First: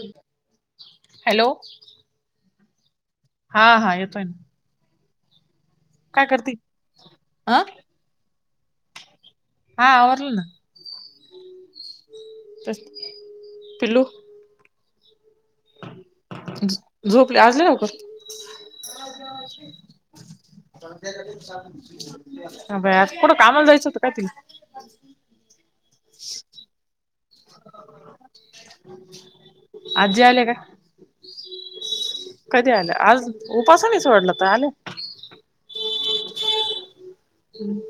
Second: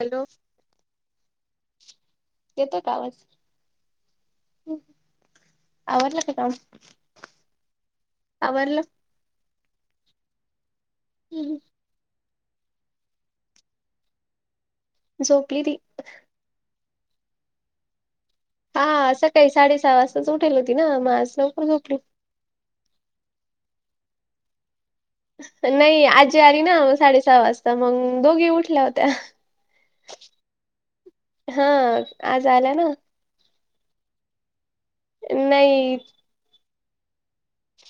Hello hello. येतोय का आवाज. हा हा येतोय ना. आवरलं काय का करते काम आ आवरलं. हा आवरलं ना. हम्म. पिल्लू. झोपली ती. झोपले आज लय लवकर. हा सकाळी साडेसहा वाजताच उठेल होती ना मग आज लवकर झोपली. [unintelligible] आज कुट कामाला जायचं होतं काय तिला. [inaudible] नाही आजी आली ना मग साडे. सहा वाजता मग दोघी उठल्या होत्या. आजी आल्या काय हा आज आला ना. उपास नाही सोडलं तर आल्या. नाही.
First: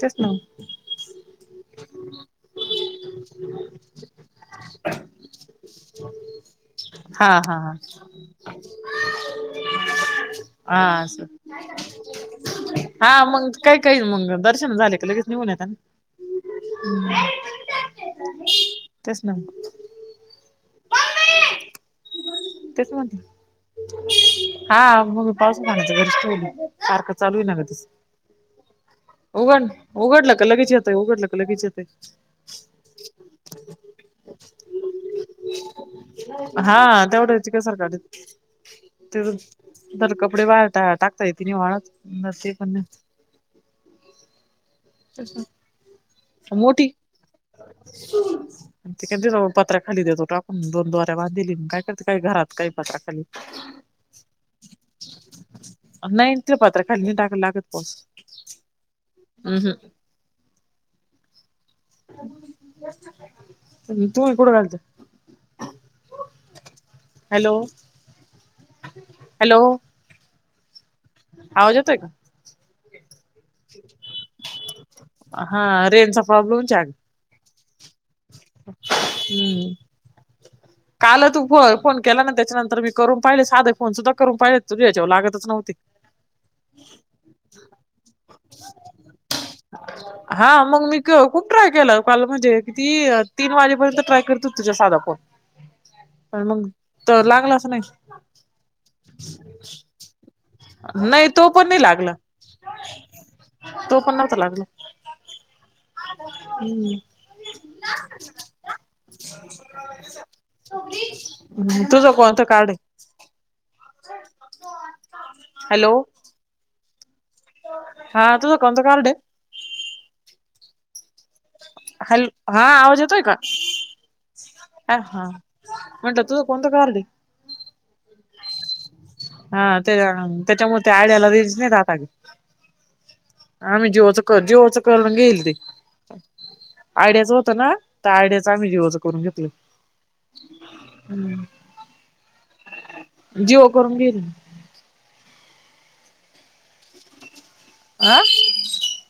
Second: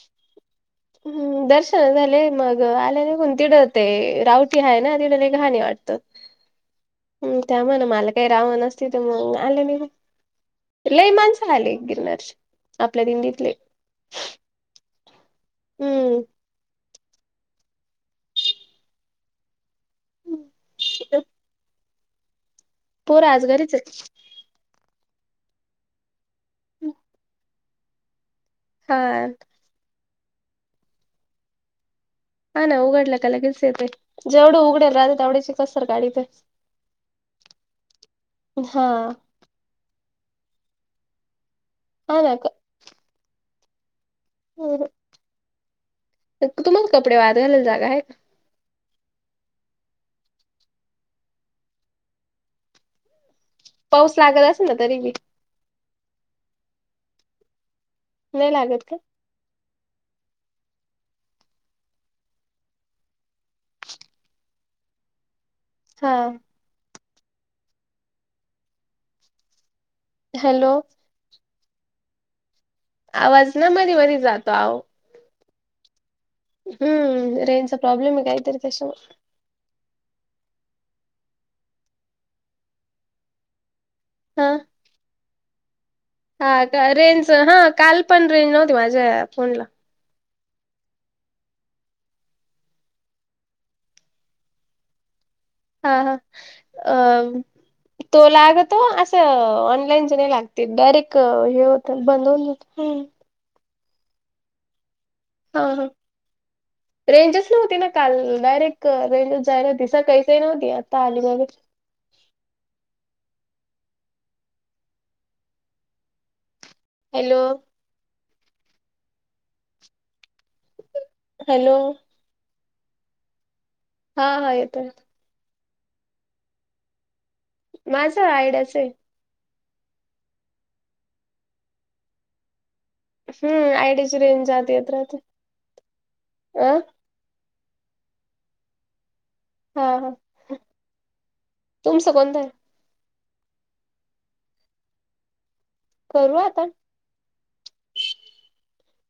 तेच ना मग. हम् दर्शन झाले मग आले निघून तिथं ते रावटी आहे ना तिथले घाण वाटतं. [unintelligible] हा ह हा त्या हा म्हणा मला काही रावं ना तिथे तर मग आले मी. हा लई असं माणस आले गिरनार आपल्या हा मग दिंडीतले. काही काही मग दर्शन झाले का लगेच निघून येता ना. हम्म ह् [unintelligible] तेच ना [inaudible] ह् तेच म्हटलं. आज घरीच आहेत. [unintelligible] हा उघड उघडलं का लगेच येतय उघडलं का लगेच येतं. हा ना उघडलं का लगेच येतय, जेवढं उघड राहते तेवढ्याची कसर काडी ते. हा तेवढ्याची कस सर काढीत, हा तिज, तर कपडे बाहेर टाकता येते नी वाळत. हा न ना सी मन, तेच ना. मोठी, तुम्हाला कपडे वाळत घालायला जागा आहे का? सून. तीकनजी जवळ पत्रा खाली देतो टाकून दोन दोऱ्या बांधीलीन काय करते काय घरात काय पत्रा खाली? पाऊस लागत असना तरी बी? नाही ते पात्र खाली टाकला लागत पाऊस. नाही लागत का? हम्म हम. आणि तु हि बुट घाल जा. हां. Hello, hello. हॅलो. आवाज येतोय का? आवाज ना मध्ये मध्ये जातो आहो. हा रेनचा हम्म रेनज चा प्रॉब्लेम हाय काय तरी तश. हम्म, काल तू फ फोन केला ना त्याच्यानंतर मी करून पाहिले साधे फोन सुधा करून हा पाहि तुझ्या याच्यावर लागतच नव्हते. हा का रेंज हा काल पण रेंज नव्हती माझ्या फोन ला. हा मग मी क खूप ट्राय केला काल म्हणजे किती तीन वाजेपर्यंत ट्राय करोत तुझ साधा फोन. हा, पण मग तर अम, लागलाच नाही तो लागतो असं ऑनलाईनचे नाही लाग ते डायरेक्ट नाही तो हे पण नाही होत लागला बंद होऊन जात, हम. तो कुणाचा लागला? हा हा. हम्. रेंजेस नव्हती ना काल डायरेक्ट रेंजेस जायला ते सकाळी काही नव्हती आता आली मग. हम्म तुझं कोणतं कार्ड आहे? हॅलो. हॅलो. हा तूझ कोणत कार्ड ये? हॅलो हॅल, हा आवाज होतोय का, हा हा येतोय ऐ हा. म्हटल तुझ कोणत कार्ड ये? माझ आय डी याच आहे. हा ते त्याच्यामुळे ते आय डि याला रेंज नाही राहत अगं. हम्म आम्ही जी ओच आयडियाची कर रेंज जी जात ओच येत करून राहते घेईल ते. अ आयड्याचं होतं ना, तर आयड्याचं आम्ही जी ओच करून घेतलं. हा हा हम्म तुमचं कोणतं आहे जीओ करून घे. हम्. करू आता. आं.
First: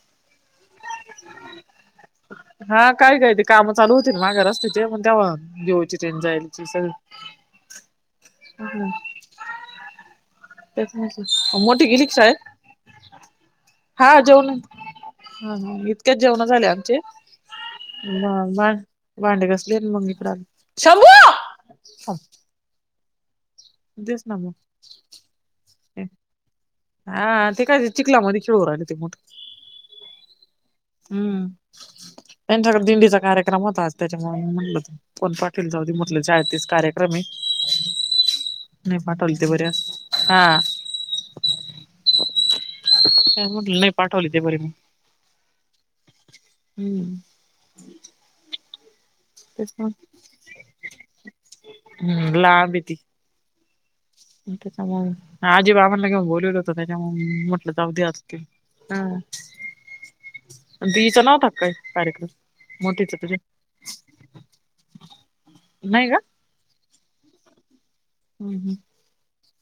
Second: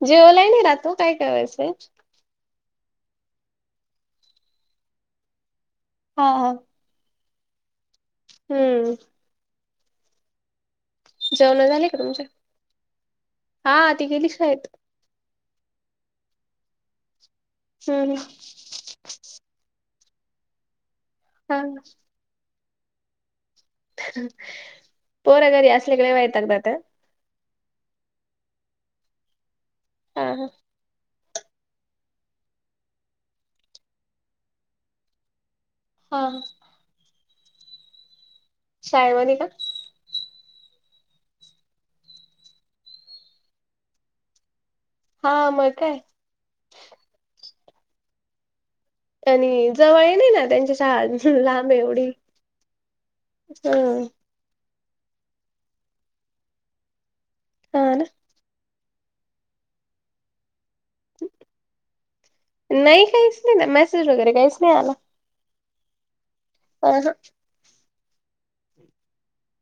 जेओ लाइन ये तु काय करायचं ये? हा काय काय ते काम चालू होतील माग रस्त्याचे म तेव्हा जी ओची रेनज हा हा जायची स हम्म. जेवण मोठी झाले गेली का तुमच्या शाळेत? ती हा गेली जेवल ना. शाळेत हा ह, इतक्याच जेवण झाले आमचे हम्म भांडे घसले मग मी इकडे आलो, संभु हा तेच ना मग पोर घरी असली काणी वैताग देतात. हा ते काय चिखलामध्ये खेळू रा ते मोठ. हा-हा हम्म. त्याच्या कड दिंडीचा कार्यक्रम होता, आज त्याच्यामुळे म्हटलं कोण पाटील जाऊदे. म्हटलं हा हा. शाळेतच कार्यक्रम आहे. नाही शाळेमध्ये का पाठवलेते बरं, हा. म्हट नाही पाठवली ते बरे मी. हा मग काय. हम्म. [inaudible] आणि तेच ना जवळ ही नाही ना, त्यांच्या शाळा लांब आहे एवढी, हम्म लांब आहे ती हा. त्याच्यामुळे आजी बाबांना केव बोलवलं होत त्याच्यामु म्हटलं हा ना जाद्या. हा. दी चा काय नवरा काय कार्यक्रम नाही मोठीचा तुझे. काहीच नाही ना मेसेज वगैरे काहीच नाही आला नाही का. [unintelligible] हम्म-हम्म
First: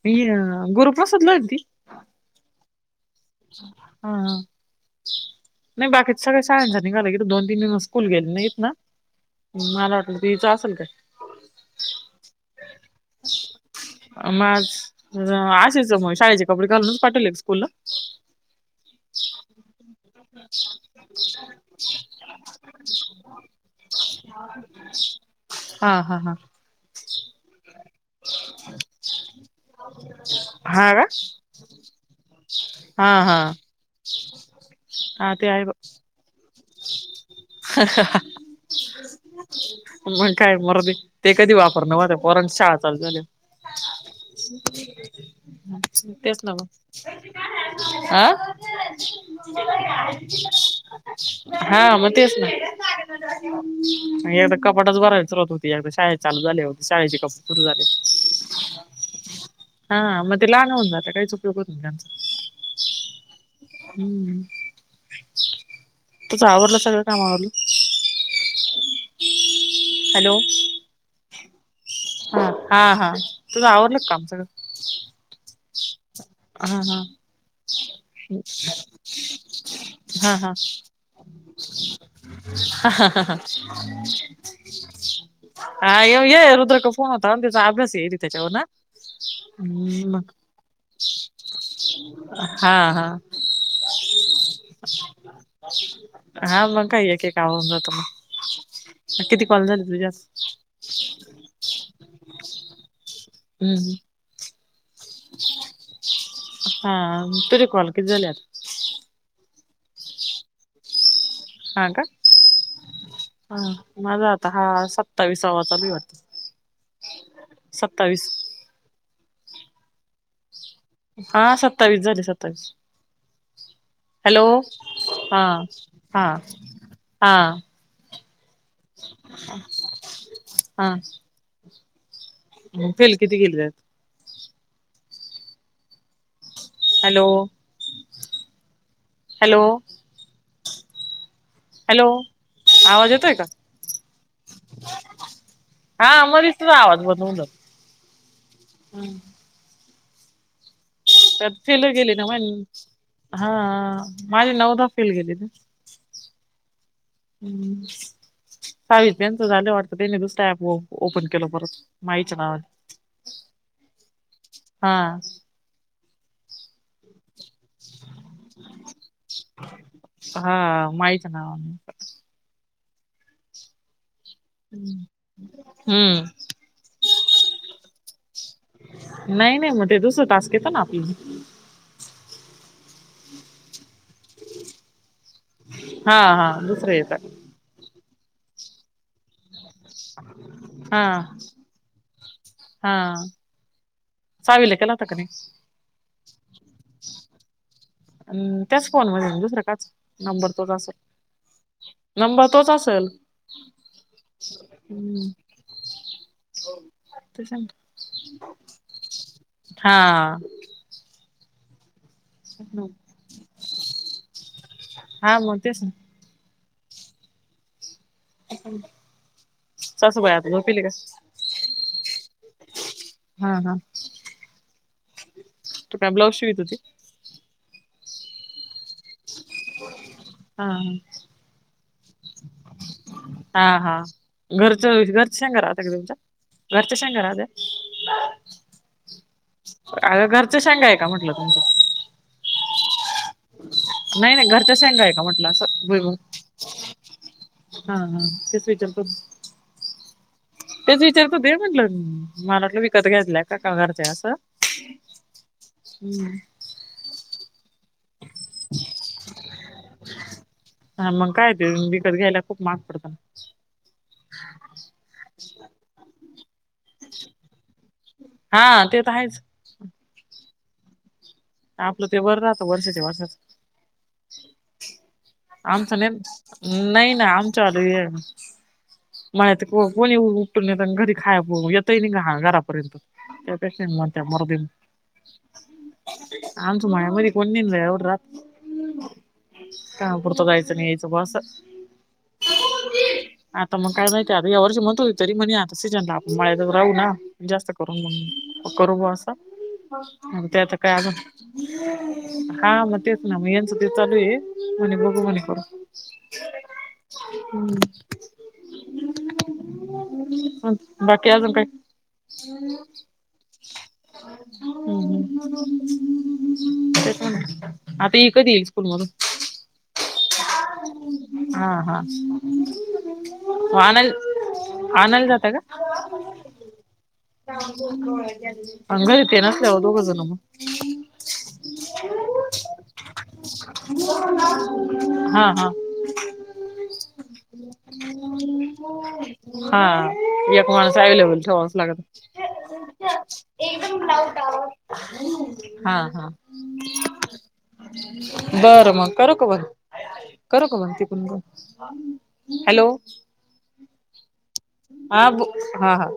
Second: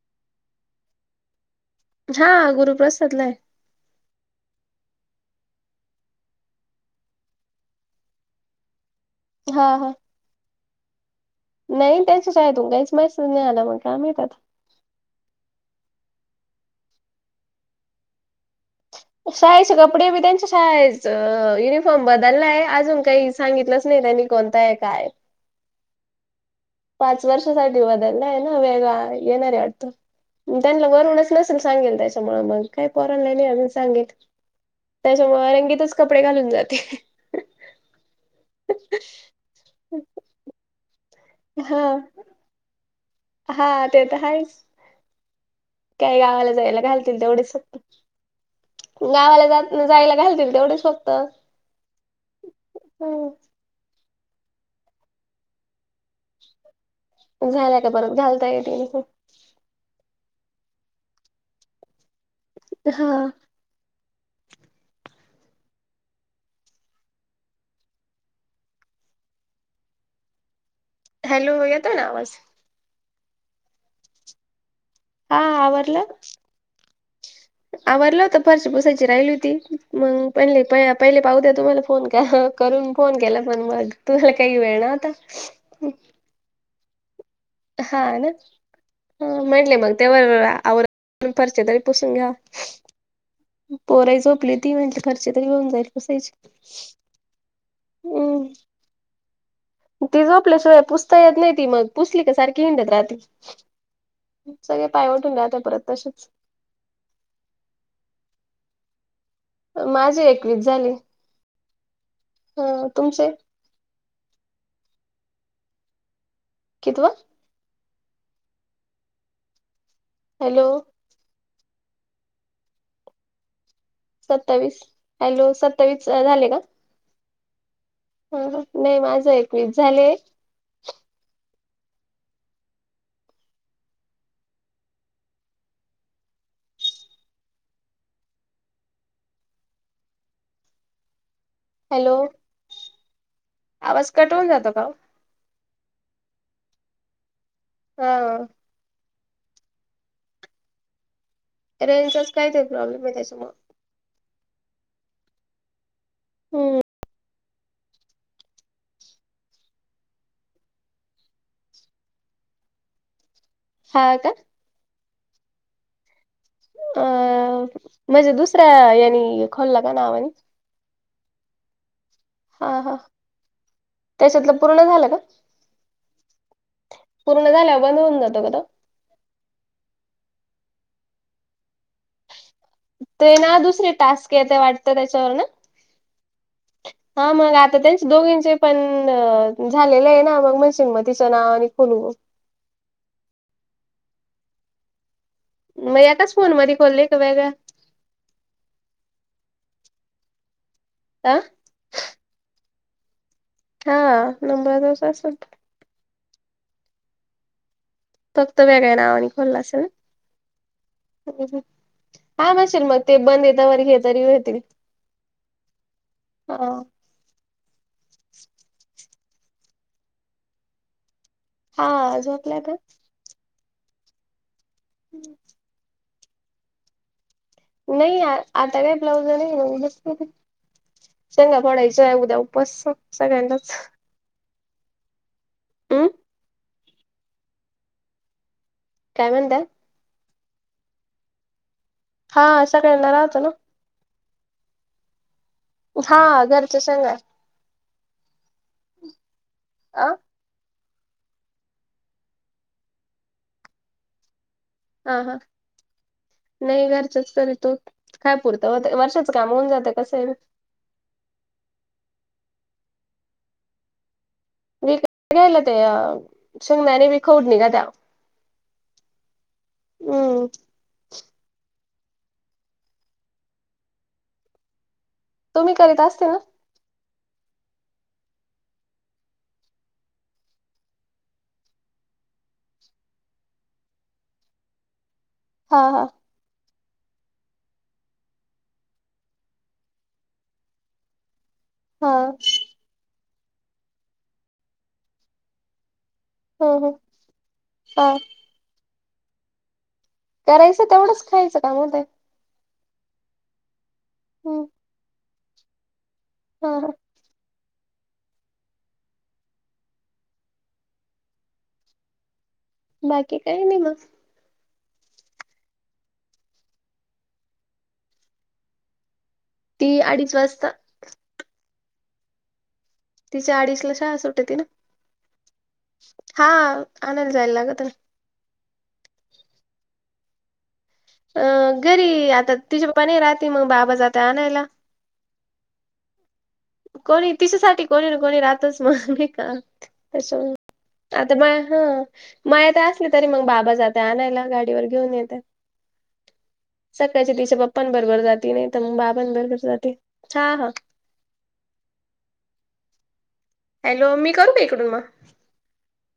ही गोरु प्रसाद आलती. हा गुरुप्रसाद ला. हा-हा नाही बाकीच सगळ शाळांचा निघालं किथ दोन, तीन दिवस स्कूल गेले नाही येत ना. हा मला हा वाटलं दी च असेल काय. नाही त्याच्याच काय तु काहीच माहि नाही आला, मग का मि यतात. पाच. असेच मग शाळेचे कपडे घालूनच पाठवले स्कूल ला. शाळेचे कपडे बी त्यांचे शाळेचं युूनिफॉर्म बदलला आहे अजून काही सांगितलंच नाही, त्यांनी कोणता आहे. काय आहे. हा-हा-हा. पाच वर्षासाठी बदललाय आहे ना, वेगळा आहे येणारे वाटत. मग त्यांना हा का वरुनच नसेल सांगेल, त्याच्यामुळे मग काही पर हा आजुन हा नाही सांग, हा ते त्याच्यामुळे आहे बघ. रंगीतच कपडे घालून जाते. मग काय वरधी, ते कधी हा वापरनार पोरांचे शाळा चालू झाल्या वर. हा, ते तर आहेच. काय [inaudible] तेच गावाला ना मग, जायला घालतील तेवढेच आ. स्वतः. हा, मग तेचं ना. एकदा कपाटच भारायला चालत होती, एक शाळेत चालू झाल्यावर, शाळेची. झाल्याय का परत घालता तेनीच. हा मग ते लहान होऊन जातं. काहीच उपयोग होत नाही त्यांचा. हा. हम्म.. [inaudible] तूवरला सगळं कामावरलं हॅलो. हॅलो [inaudible] हो [inaudible] गता ना आवाज हा हा. हा. तुझं आवरलं कामच हा आवरला. हा.. हा.. आववरलं होत फर्श [inaudible] बोसायची राहिली होती मग हा हा पहिले पहिले पाहू द्या तुम्हाला फोन [inaudible] करून फोन केला पण मग तुम्हाला काही वेळ ना आता हा येव ये रुद्रक फोन होतावस [inaudible] आभ्रस रथ [inaudible] जाव ना हम् [inaudible] आवरते हा.. हा.. पोराही झोपली ती म्हणटली [inaudible] खर्च तरी होऊन जाईल कसायची हा मग काही एक, एक का आव तुला किती कॉल झाली तुझ्या. आपल्या सिवाय पुसता येत [inaudible] नाहीी मग पुसली का सारख हिंडत [inaudible] राह हम्म... सगळे पाय उठून [inaudible] घात परत तसेच हा तुरी कॉल कि झाल्यात. माझी एकवीस झाली. हा का? अ तुमचे. हा.. माझा आता हा. सत्ताविसावा चालू वाटत. [inaudible] कितीवा सत्तावीस. हॅलो.. हा सत्तावीस झाले. सत्तावीस. हॅलो... सत्तावीस हा, हॅलो सत्तावीस अ, हा, झाले का हा. [inaudible] नाही माझं एकवीस झाले. हा. फेल किती गेली [inaudible] जात हॅलो... हॅलो... हॅलो... आवाज येतोय का? आवाज कट होऊन जातो का हा [inaudible] आमरीस आवाज [inaudible] बनव न हा. हम्. [inaudible] तरत फेल गेली ना रेंजचाच काय ते मग प्रॉब्लेम आहे हा त्याच्यामुळे माझी नवदा फेल गेली ना. हम्म.. [unintelligible] [inaudible] हम्म [inaudible] सहावी रुपयाच झालं वाटतं ते मी दुसतं ऍप ओपन केलं परत माहीच्या नावाने [inaudible] हा का. हा. अ म्हणजे दुसऱ्या यांनी खोल्ला का नावाने. हा माहीच [inaudible] ना हा, हा, त्याच्यातलं. पूर्ण झालं का हम्म. पूर्ण झाल्या बंद होऊन जातं [inaudible] गं नाहीं नाहीं मगं ते दुसरे तांस घेतो नां आपल्यां ते नां दुसरे टांस्क येते वाटतं त्यांच्यावर नां हा हा दुसरं येतं हां मगं आंता त्यांच दोघींचे पणं झालेलं आहे नां मगं मं सिंग मं तिचं नांव आणि खोलूंन हां सावील केलां तकंने मगं याकांच फोन मध्यें खोलले कां वेगळं अंम त्यांचं फोन मध्यें दुसरं कांच नंबर तो ते आं नंबर तोचं असेल हां नंबरचं तोच असेल. तोंच आंता सांगते फक्तं वेगळ्यां नांवाने खोललां असेल नां! हां म्हणंशील मगं ते बंद हे तंवर हे तरी होतील. हा मग तेच ना हां. सासुबाई आंता झोपेल हे कां? हां झोपल्यां त्यां. हां हां [inaudible] [unintelligible] कायं ब्लाऊज शिवतं होती? नाहीं यां आंता कायं ब्लाउज नाहीये बसलो मगं. हा शेंगा फोडांयचे आहेतं उद्यां उपांस सगळ्यांनाचं. घरचं घरच्यां शेंगां राहतां कां हम्म तुमच्यां घरांच्या शेंगा राहत्यां? कायं म्हणतांय? अंग घरंच्या शेंगा आहे कां म्हटलं तुमच्यां. हां सगळ्यांना राहतो नां. नाहीं नाहीं घरंच्या शेंगा आहे कां म्हटलं आंस भुईमूंग हा घरच्या शेंगा हां हां तेचं विचारतं होते. अं तेचं विचारतं होते म्हटलं. मलां वाटलं विकतं घेतलांय कां घरंच्या आहे असं. अं हं नाहीं घरच्यांचं तरी तो कायं पुरतं ओ ताई वर्षांचं कामं होऊंन जातं. असं आहे नां. हां मगं कायं तरं. विकतं घ्यांयला खूंप महांग पडतं नां. घ्यांयला ते अं शेंगदांणे बी खौट निघत्यां. हां ते तरं आहेचं. हम्मं आपलं ते बरं राहतं वर्षाच्या वर्षांचं तुम्ही आमचां करीत असते ना नाहीं नां आमच्यां मळ्यांतून को कोणीबी उपटूंन नेते आणी कोणी घरी खांया पो येतंय नाहीं कां घरांपर्यंत. त्यांपेक्षा म्हटलं मरू दे. हां हां आमच्यां मळ्यांमध्यें कोणी नाहीं जायं एवढ्यां रातं. कामांपुरतां जायचं नी यायचं बुवां असं. हां आंता मगं कायं माहितीय हं यावर्षी सीजनं लां ऑफ ह मळ्यांतचं ह राहूं नां जास्तं करूंन हा मगं करूं बुवां असं पणं ते आंता करायचं कायं तेवढंच खायचं का मग ते गं हा म तेच ना म यांचं तेच चालू हे हम्म म्हणे बघू म्हणे करू. हा हा [unintelligible] बाकी अजुन काय? बाकी काही नाही म. हूं हूं तेंच म्हणलं, आता ही कधी येईल स्कूल मधून? ती अडीच वाजता. आ हा! तिच्या अडीचला शाळा सुटते ना आणायला-आणायला जातां का? हा आणायला जायला लागतं ना. होय त्यांनी. आण घरी ते नसल्यावर दोघेजण मंग. अ घरी आता तिचे पप्पा नाही राहती, म बाबा जाता आणायला. हा हा! कोणी तिच्यासाठी कोणी ना कोणी राहतच म, नही का हा त्याच्यामुळे एक माणूस आता अवेलेबल माय ठेवावाच ह. लागत. मायातं असली तरी मंग बाबा एकदम जात्यां लाऊड आणायला गाडीवर घेऊन येतां. आवाज. हा हा! सकाळचे तिच्या पप्पांनं बरबर जाती, नाही तर मग बाबांनं बरबर जाती. कर का बंद तिकून [unintelligible] हॅलो हॅलो मी करु का इक हा ब हा हा!